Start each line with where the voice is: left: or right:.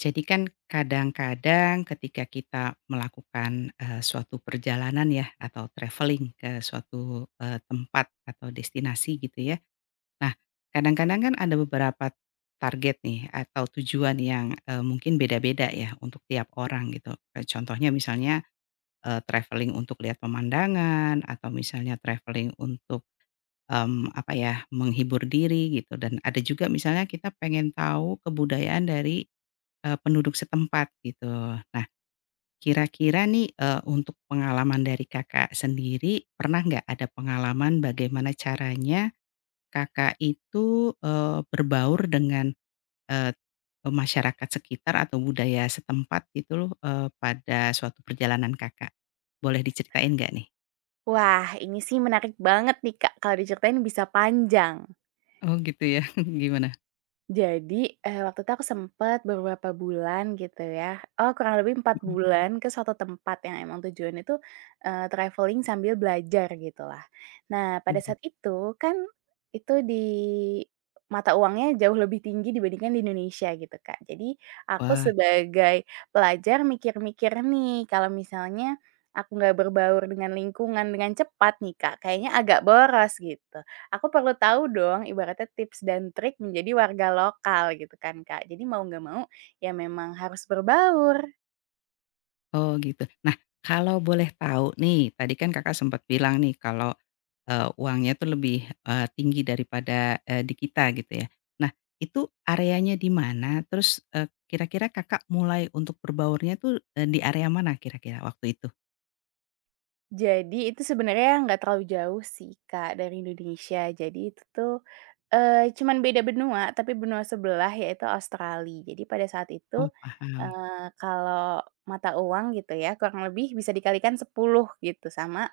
left: Jadi kan kadang-kadang ketika kita melakukan, suatu perjalanan ya atau traveling ke suatu, tempat atau destinasi gitu ya. Nah, kadang-kadang kan ada beberapa target nih atau tujuan yang, mungkin beda-beda ya untuk tiap orang gitu. Contohnya misalnya, travelling untuk lihat pemandangan atau misalnya traveling untuk, apa ya, menghibur diri gitu dan ada juga misalnya kita pengen tahu kebudayaan dari penduduk setempat gitu. Nah, kira-kira nih, untuk pengalaman dari Kakak sendiri, pernah nggak ada pengalaman bagaimana caranya Kakak itu, berbaur dengan, eee, e masyarakat sekitar atau budaya setempat gitu loh, pada suatu perjalanan Kakak? Boleh diceritain nggak nih?
right: Wah, ini sih menarik banget nih Kak, kalau diceritain bisa panjang.
left: Oh gitu ya, gimana?
right: Jadi, waktu itu aku sempet beberapa bulan gitu ya, oh kurang lebih empat
left: Mhm
right: bulan ke suatu tempat yang emang tujuannya itu, travelling sambil belajar gitulah. Nah pada
left: mhm.
right: saat itu kan, itu di mata uangnya jauh lebih tinggi dibandingkan di Indonesia gitu Kak. Jadi aku
left: Wah,
right: sebagai pelajar mikir-mikir nih kalau misalnya aku nggak berbaur dengan lingkungan dengan cepat nih Kak, kayaknya agak boros gitu. Aku perlu tahu dong ibaratnya tips dan trik menjadi warga lokal gitu kan Kak. Jadi mau nggak mau ya memang harus berbaur.
left: oh gitu. Nah, kalau boleh tahu nih, tadi kan Kakak sempat bilang nih kalau uangnya tuh lebih, tinggi daripada, di kita gitu ya. Nah, itu areanya di mana? Terus, kira-kira Kakak mulai untuk berbaurnya tuh, di area mana kira-kira waktu itu?
right: Jadi itu sebenarnya nggak terlalu jauh sih Kak dari Indonesia. Jadi itu tuh, cuman beda benua tapi benua sebelah yaitu Australia. Jadi pada saat itu,
left: Oh, paham.
right: kalau mata uang gitu ya kurang lebih bisa dikalikan 10 gitu sama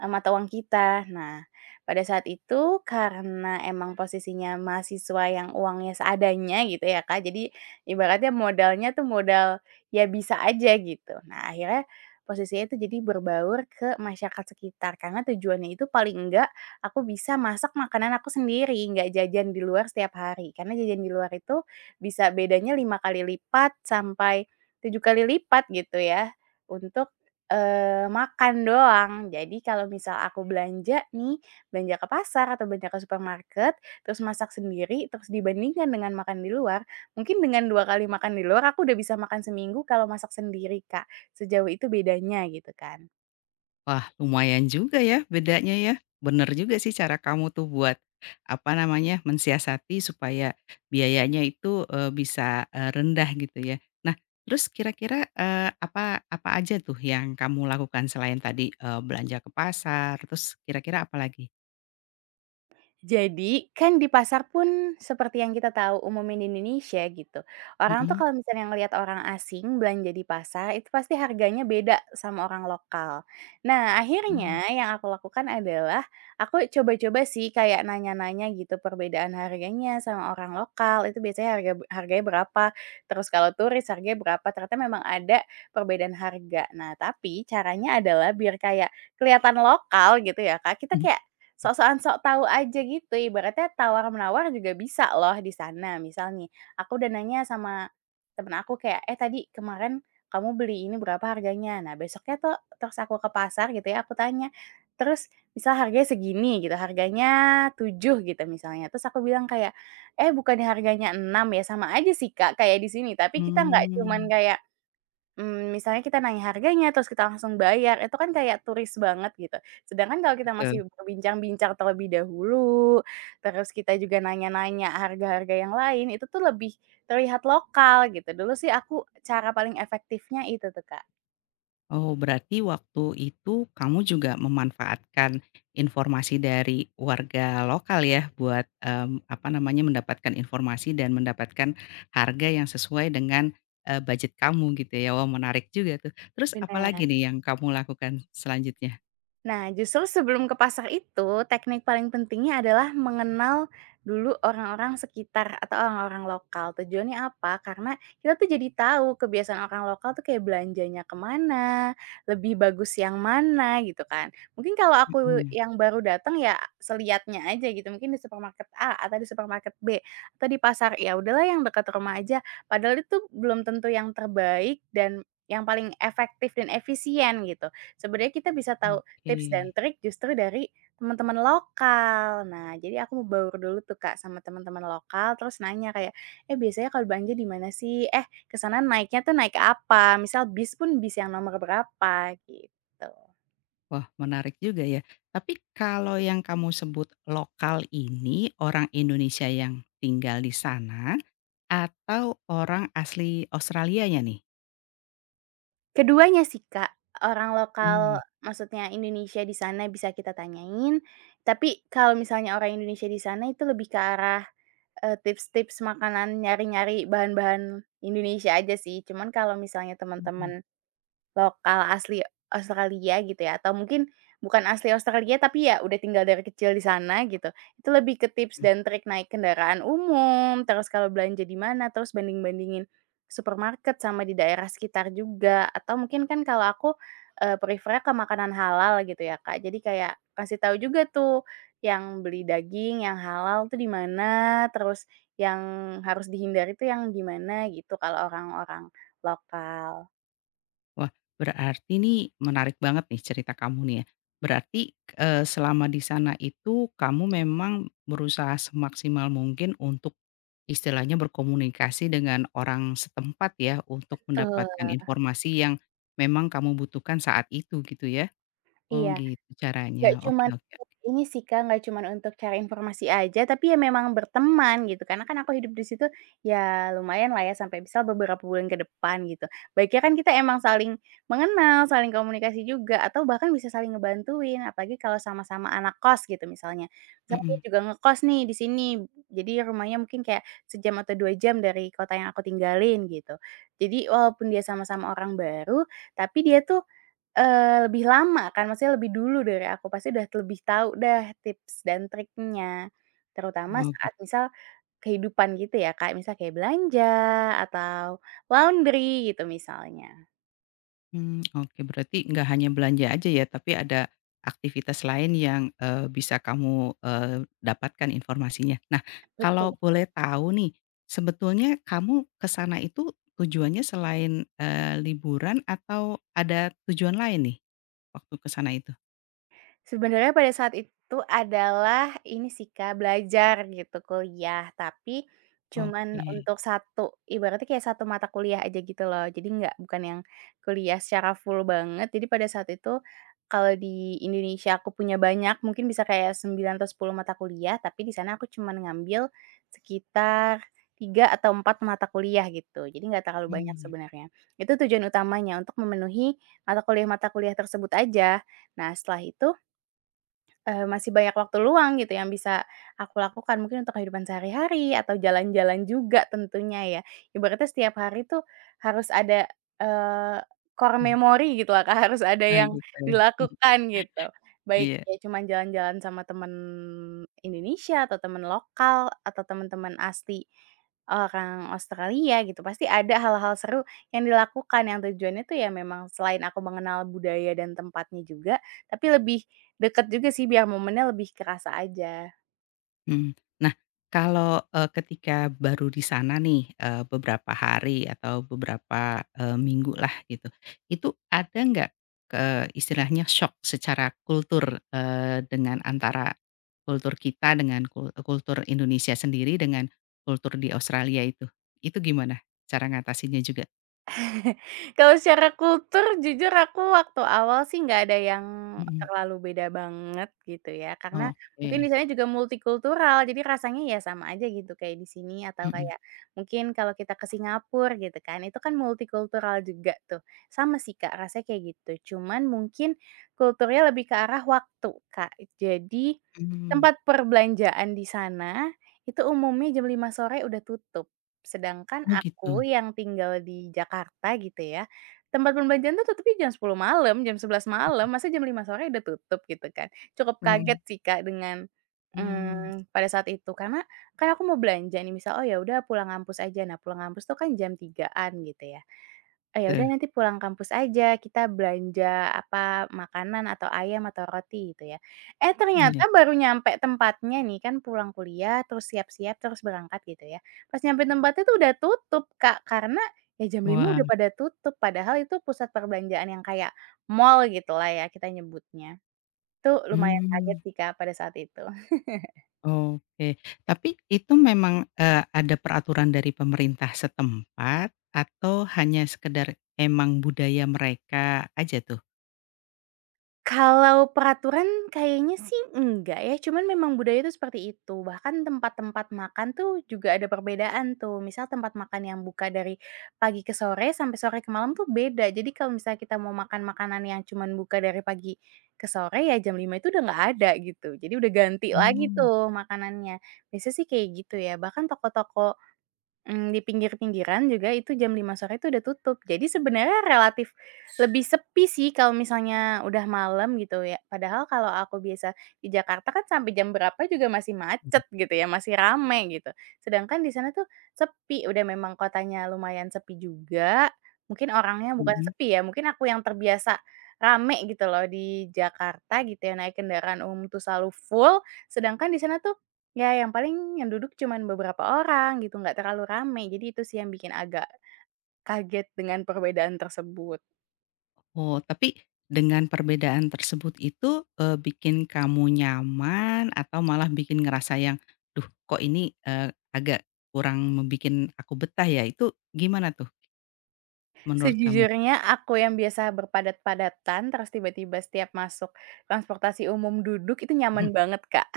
right: Mata uang kita. Nah, pada saat itu karena emang posisinya mahasiswa yang uangnya seadanya gitu ya, Kak, jadi ibaratnya modalnya tuh modal ya bisa aja gitu. Nah, akhirnya posisinya itu jadi berbaur ke masyarakat sekitar karena tujuannya itu paling enggak aku bisa masak makanan aku sendiri, nggak jajan di luar setiap hari. Karena jajan di luar itu bisa bedanya 5 kali lipat sampai 7 kali lipat gitu ya, untuk makan doang. Jadi kalau misal aku belanja nih, belanja ke pasar atau belanja ke supermarket, terus masak sendiri, terus dibandingkan dengan makan di luar, mungkin dengan 2 kali makan di luar aku udah bisa makan seminggu kalau masak sendiri, Kak. Sejauh itu bedanya gitu kan.
left: Wah, lumayan juga ya bedanya ya. Bener juga sih cara kamu tuh buat, apa namanya, mensiasati supaya biayanya itu, bisa, rendah gitu ya. Nah, terus kira-kira, apa apa aja tuh yang kamu lakukan selain tadi, belanja ke pasar, terus kira-kira apalagi?
right: Jadi, kan di pasar pun seperti yang kita tahu umumnya di Indonesia gitu, orang tuh
left: Mhm.
right: kalau misalnya ngelihat orang asing belanja di pasar, itu pasti harganya beda sama orang lokal. Nah,
left: Mmm.
right: akhirnya yang aku lakukan adalah, aku coba-coba sih kayak nanya-nanya gitu perbedaan harganya sama orang lokal, itu biasanya harganya berapa, terus kalau turis harganya berapa, ternyata memang ada perbedaan harga. Nah, tapi caranya adalah biar kayak kelihatan lokal gitu ya, Kak, kita
left: Mhm.
right: kayak sok-sokan sok tahu aja gitu, ibaratnya tawar-menawar juga bisa loh di sana. Misal nih, aku udah nanya sama temen aku kayak, "Eh, tadi kemarin kamu beli ini berapa harganya?" Nah, besoknya tuh terus aku ke pasar gitu ya, aku tanya, terus misal harganya segini gitu, harganya 7 gitu misalnya, terus aku bilang kayak, "Eh, bukannya harganya 6 ya?" Sama aja sih Kak kayak di sini, tapi kita nggak cuman
left: Mmm,
right: kayak misalnya kita nanya harganya, terus kita langsung bayar, itu kan kayak turis banget gitu. Sedangkan kalau kita masih
left: betul.
right: berbincang-bincang terlebih dahulu, terus kita juga nanya-nanya harga-harga yang lain, itu tuh lebih terlihat lokal gitu. Dulu sih aku cara paling efektifnya itu tuh, Kak.
left: Oh, berarti waktu itu kamu juga memanfaatkan informasi dari warga lokal ya buat, apa namanya, mendapatkan informasi dan mendapatkan harga yang sesuai dengan, budget kamu gitu ya. Wah, menarik juga tuh. Terus
right: Benar.
left: apalagi nih yang kamu lakukan selanjutnya?
right: Nah, justru sebelum ke pasar itu, teknik paling pentingnya adalah mengenal dulu orang-orang sekitar atau orang-orang lokal. Tujuannya apa? Karena kita tuh jadi tahu kebiasaan orang lokal tuh kayak belanjanya kemana, lebih bagus yang mana gitu kan. Mungkin kalau aku
left: Mhm,
right: yang baru datang ya seliatnya aja gitu. Mungkin di supermarket A atau di supermarket B atau di pasar ya udahlah yang dekat rumah aja. Padahal itu belum tentu yang terbaik dan yang paling efektif dan efisien gitu. Sebenarnya kita bisa tahu
left: oke.
right: tips dan trik justru dari teman-teman lokal. Nah, jadi aku mau baur dulu tuh, Kak, sama teman-teman lokal, terus nanya kayak, "Eh, biasanya kalau belanja di mana sih? Eh, ke sana naiknya tuh naik apa? Misal bis pun bis yang nomor berapa?" Gitu.
left: Wah, menarik juga ya. Tapi kalau yang kamu sebut lokal ini orang Indonesia yang tinggal di sana atau orang asli Australianya nih?
right: Keduanya sih, Kak, orang lokal
left: Mmm,
right: maksudnya Indonesia di sana bisa kita tanyain, tapi kalau misalnya orang Indonesia di sana itu lebih ke arah, tips-tips makanan, nyari-nyari bahan-bahan Indonesia aja sih. Cuman kalau misalnya teman-teman
left: mhm
right: lokal asli Australia gitu ya, atau mungkin bukan asli Australia tapi ya udah tinggal dari kecil di sana gitu. Itu lebih ke tips
left: mhm.
right: dan trik naik kendaraan umum, terus kalau belanja di mana, terus banding-bandingin supermarket sama di daerah sekitar juga, atau mungkin kan kalau aku, prefer ke makanan halal gitu ya, Kak. Jadi kayak kasih tahu juga tuh yang beli daging yang halal tuh di mana, terus yang harus dihindari tuh yang gimana gitu kalau orang-orang lokal.
left: Wah, berarti nih menarik banget nih cerita kamu nih ya. Berarti, selama di sana itu kamu memang berusaha semaksimal mungkin untuk istilahnya berkomunikasi dengan orang setempat ya, untuk
right: Betul.
left: mendapatkan informasi yang memang kamu butuhkan saat itu gitu ya? Oh
right: Iya,
left: gitu
right: nggak
left: caranya, oke,
right: cuman
left: oke.
right: untuk ini sih, Kak, nggak cuman untuk cari informasi aja, tapi ya memang berteman gitu, karena kan aku hidup di situ ya lumayan lah ya sampai misal beberapa bulan ke depan gitu. Baiknya kan kita emang saling mengenal, saling komunikasi juga, atau bahkan bisa saling ngebantuin, apalagi kalau sama-sama anak kos gitu misalnya. Misalnya dia
left: Mhm,
right: juga ngekos nih di sini, jadi rumahnya mungkin kayak sejam atau 2 jam dari kota yang aku tinggalin gitu. Jadi walaupun dia sama-sama orang baru, tapi dia tuh lebih lama kan, maksudnya lebih dulu dari aku, pasti udah lebih tahu dah tips dan triknya. Terutama
left: oh,
right: saat misal kehidupan gitu ya, Kak, misal kayak belanja atau laundry gitu misalnya.
left: hmm, oke, berarti nggak hanya belanja aja ya, tapi ada aktivitas lain yang, bisa kamu, dapatkan informasinya. Nah,
right: Betul.
left: kalau boleh tahu nih, sebetulnya kamu ke sana itu tujuannya selain, liburan atau ada tujuan lain nih waktu ke sana itu?
right: Sebenarnya pada saat itu adalah ini sih Kak, belajar gitu, kuliah, tapi cuman
left: Oke,
right: untuk satu ibaratnya kayak satu mata kuliah aja gitu loh. Jadi nggak bukan yang kuliah secara full banget. Jadi pada saat itu kalau di Indonesia aku punya banyak, mungkin bisa kayak 9 atau 10 mata kuliah, tapi di sana aku cuman ngambil sekitar 3 atau 4 mata kuliah gitu. Jadi nggak terlalu banyak
left: mmm,
right: sebenarnya. Itu tujuan utamanya untuk memenuhi mata kuliah-mata kuliah tersebut aja. Nah, setelah itu masih banyak waktu luang gitu yang bisa aku lakukan mungkin untuk kehidupan sehari-hari atau jalan-jalan juga tentunya ya. Ibaratnya setiap hari tuh harus ada, eee, core
left: mhm,
right: memory gitu lah Kak, harus ada
left: oh
right: yang
left: gitu ya,
right: dilakukan gitu. Baik
left: iya.
right: ya cuman jalan-jalan sama temen Indonesia atau temen lokal atau teman-teman asli orang Australia gitu, pasti ada hal-hal seru yang dilakukan yang tujuannya tuh ya memang selain aku mengenal budaya dan tempatnya juga, tapi lebih deket juga sih biar momennya lebih kerasa aja.
left: Mhm. Nah, kalau, ketika baru di sana nih, beberapa hari atau beberapa, minggu lah gitu, itu ada nggak, istilahnya syok secara kultur, dengan antara kultur kita dengan kultur Indonesia sendiri dengan kultur di Australia itu? Itu gimana cara ngatasinnya juga?
right: Kalau secara kultur jujur aku waktu awal sih nggak ada yang
left: Mhm.
right: terlalu beda banget gitu ya, karena mungkin di
left: Oke.
right: sana juga multikultural jadi rasanya ya sama aja gitu kayak di sini atau
left: Mhm.
right: kayak mungkin kalau kita ke Singapura gitu kan, itu kan multikultural juga tuh. Sama sih Kak rasanya kayak gitu, cuman mungkin kulturnya lebih ke arah waktu Kak. Jadi
left: Mmm.
right: tempat perbelanjaan di sana itu umumnya jam 5 sore udah tutup. Sedangkan
left: Oh gitu?
right: aku yang tinggal di Jakarta gitu ya, tempat perbelanjaan tuh tutupnya jam 10 malam, jam 11 malam, masa jam 5 sore udah tutup gitu kan. Cukup kaget
left: Mhm.
right: sih Kak dengan,
left: Mmm.
right: pada saat itu karena kan aku mau belanja nih misal, oh ya udah pulang kampus aja. Nah pulang kampus tuh kan jam 3-an gitu ya. Oh, ya udah
left: Gitu.
right: nanti pulang kampus aja kita belanja apa, makanan atau ayam atau roti gitu ya. Eh, ternyata
left: Iya.
right: baru nyampe tempatnya nih kan pulang kuliah terus siap-siap terus berangkat gitu ya. Pas nyampe tempatnya tuh udah tutup, Kak, karena ya jam 5
left: Wah.
right: udah pada tutup padahal itu pusat perbelanjaan yang kayak mall gitulah ya kita nyebutnya. Itu lumayan kaget
left: Mmm.
right: sih, Kak, pada saat itu.
left: Oke, tapi itu memang, ada peraturan dari pemerintah setempat atau hanya sekedar emang budaya mereka aja tuh?
right: Kalau peraturan kayaknya sih enggak ya, cuman memang budaya itu seperti itu. Bahkan tempat-tempat makan tuh juga ada perbedaan tuh. Misal tempat makan yang buka dari pagi ke sore sampai sore ke malam tuh beda. Jadi kalau misalnya kita mau makan makanan yang cuman buka dari pagi ke sore ya jam 5 itu udah nggak ada gitu. Jadi udah ganti lagi
left: Mmm.
right: tuh makanannya. Biasanya sih kayak gitu ya. Bahkan toko-toko di pinggir-pinggiran juga itu jam 5 sore itu udah tutup. Jadi sebenarnya relatif lebih sepi sih kalau misalnya udah malam gitu ya. Padahal kalau aku biasa di Jakarta kan sampai jam berapa juga masih macet gitu ya, masih rame gitu. Sedangkan di sana tuh sepi, udah memang kotanya lumayan sepi juga. Mungkin orangnya bukan
left: Mhm.
right: sepi ya, mungkin aku yang terbiasa rame gitu loh di Jakarta gitu ya, naik kendaraan umum tuh selalu full, sedangkan di sana tuh ya, yang paling yang duduk cuman beberapa orang gitu, nggak terlalu rame. Jadi itu sih yang bikin agak kaget dengan perbedaan tersebut.
left: Oh, tapi dengan perbedaan tersebut itu, bikin kamu nyaman atau malah bikin ngerasa yang, "Duh, kok ini, agak kurang bikin aku betah ya?" Itu gimana tuh menurut kamu?
right: Sejujurnya aku yang biasa berpadat-padatan, terus tiba-tiba setiap masuk transportasi umum duduk, itu nyaman banget, Kak.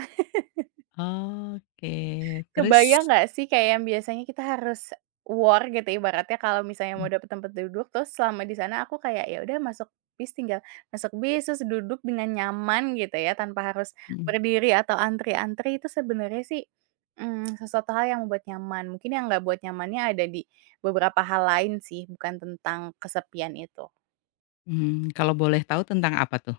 left: Oke, terus?
right: Kebayang nggak sih kayak yang biasanya kita harus war gitu ibaratnya kalau misalnya mau
left: Mhm
right: dapet tempat duduk, terus selama di sana aku kayak ya udah masuk bis tinggal masuk bis, terus duduk dengan nyaman gitu ya tanpa harus
left: mhm.
right: berdiri atau antri-antri itu sebenarnya sih, sesuatu hal yang membuat nyaman. Mungkin yang nggak buat nyamannya ada di beberapa hal lain sih bukan tentang kesepian itu.
left: Kalau boleh tahu tentang apa tuh?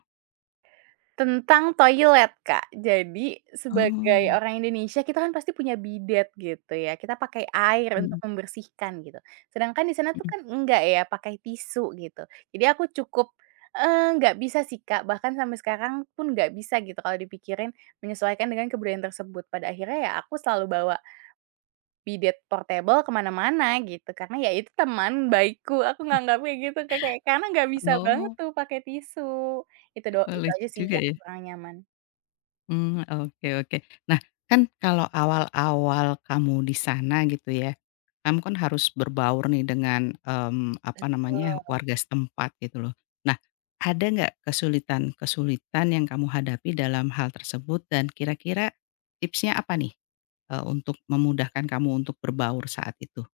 right: Tentang toilet, Kak. Jadi, sebagai
left: Oh,
right: orang Indonesia kita kan pasti punya bidet gitu ya, kita pakai air untuk
left: Mhm
right: membersihkan gitu. Sedangkan di sana tuh
left: mhm.
right: kan enggak ya, pakai tisu gitu. Jadi aku cukup, nggak bisa sih, Kak, bahkan sampai sekarang pun nggak bisa gitu kalau dipikirin menyesuaikan dengan kebudayaan tersebut. Pada akhirnya ya aku selalu bawa bidet portable kemana mana gitu, karena ya itu teman baikku, aku nganggapnya gitu, Kak, kayak karena nggak bisa banget
left: Oh.
right: tuh pakai tisu.
left: Oh,
right: Itu
left: lucu
right: aja sih
left: juga
right: yang
left: ya?
right: kurang nyaman.
left: Mmm, oke, oke. Nah, kan kalau awal-awal kamu di sana gitu ya, kamu kan harus berbaur nih dengan, apa namanya, warga setempat gitu loh. Nah, ada nggak kesulitan-kesulitan yang kamu hadapi dalam hal tersebut dan kira-kira tipsnya apa nih, untuk memudahkan kamu untuk berbaur saat itu?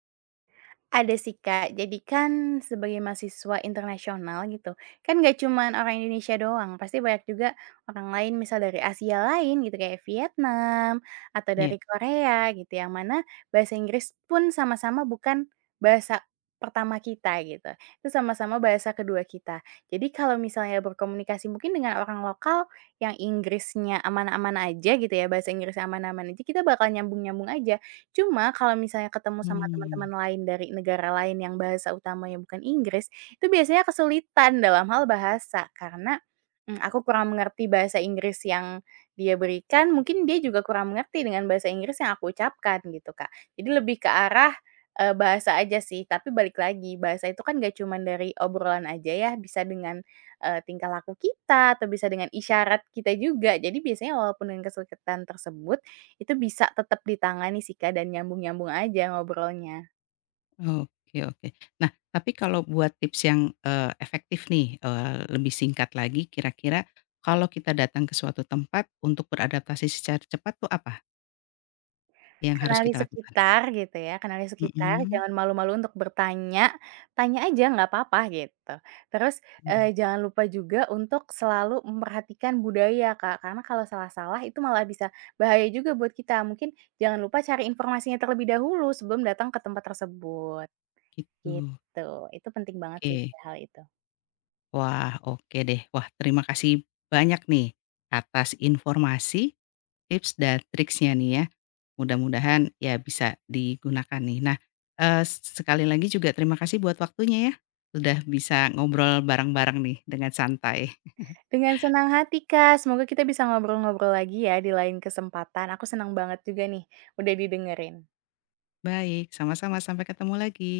right: Ada sih, Kak. Jadi kan sebagai mahasiswa internasional gitu, kan nggak cuman orang Indonesia doang, pasti banyak juga orang lain misal dari Asia lain gitu kayak Vietnam atau
left: Iya.
right: dari Korea gitu, yang mana bahasa Inggris pun sama-sama bukan bahasa pertama kita gitu. Itu sama-sama bahasa kedua kita. Jadi kalau misalnya berkomunikasi mungkin dengan orang lokal yang Inggrisnya aman-aman aja gitu ya, bahasa Inggris aman-aman aja, kita bakal nyambung-nyambung aja. Cuma kalau misalnya ketemu sama
left: Mmm.
right: teman-teman lain dari negara lain yang bahasa utamanya bukan Inggris, itu biasanya kesulitan dalam hal bahasa karena, aku kurang mengerti bahasa Inggris yang dia berikan, mungkin dia juga kurang mengerti dengan bahasa Inggris yang aku ucapkan gitu, Kak. Jadi lebih ke arah, bahasa aja sih, tapi balik lagi bahasa itu kan gak cuman dari obrolan aja ya, bisa dengan, tingkah laku kita atau bisa dengan isyarat kita juga. Jadi biasanya walaupun dengan kesulitan tersebut, itu bisa tetap ditangani sih, Kak, dan nyambung-nyambung aja ngobrolnya.
left: Oke, oke. Nah, tapi kalau buat tips yang, efektif nih, lebih singkat lagi kira-kira kalau kita datang ke suatu tempat untuk beradaptasi secara cepat tuh apa yang harus
right: Kenali
left: kita lakukan?
right: sekitar gitu ya, kenali sekitar,
left: Mhm,
right: jangan malu-malu untuk bertanya, tanya aja nggak apa-apa gitu. Terus,
left: mmm,
right: jangan lupa juga untuk selalu memperhatikan budaya, Kak, karena kalau salah-salah itu malah bisa bahaya juga buat kita. Mungkin jangan lupa cari informasinya terlebih dahulu sebelum datang ke tempat tersebut,
left: gitu.
right: gitu. Itu penting banget sih
left: Oke.
right: hal itu.
left: Wah, oke deh. Wah, terima kasih banyak nih atas informasi, tips dan triksnya nih ya. Mudah-mudahan ya bisa digunakan nih. Nah, sekali lagi juga terima kasih buat waktunya ya, sudah bisa ngobrol bareng-bareng nih dengan santai.
right: Dengan senang hati, Kak. Semoga kita bisa ngobrol-ngobrol lagi ya di lain kesempatan. Aku senang banget juga nih udah didengerin.
left: Baik, sama-sama, sampai ketemu lagi.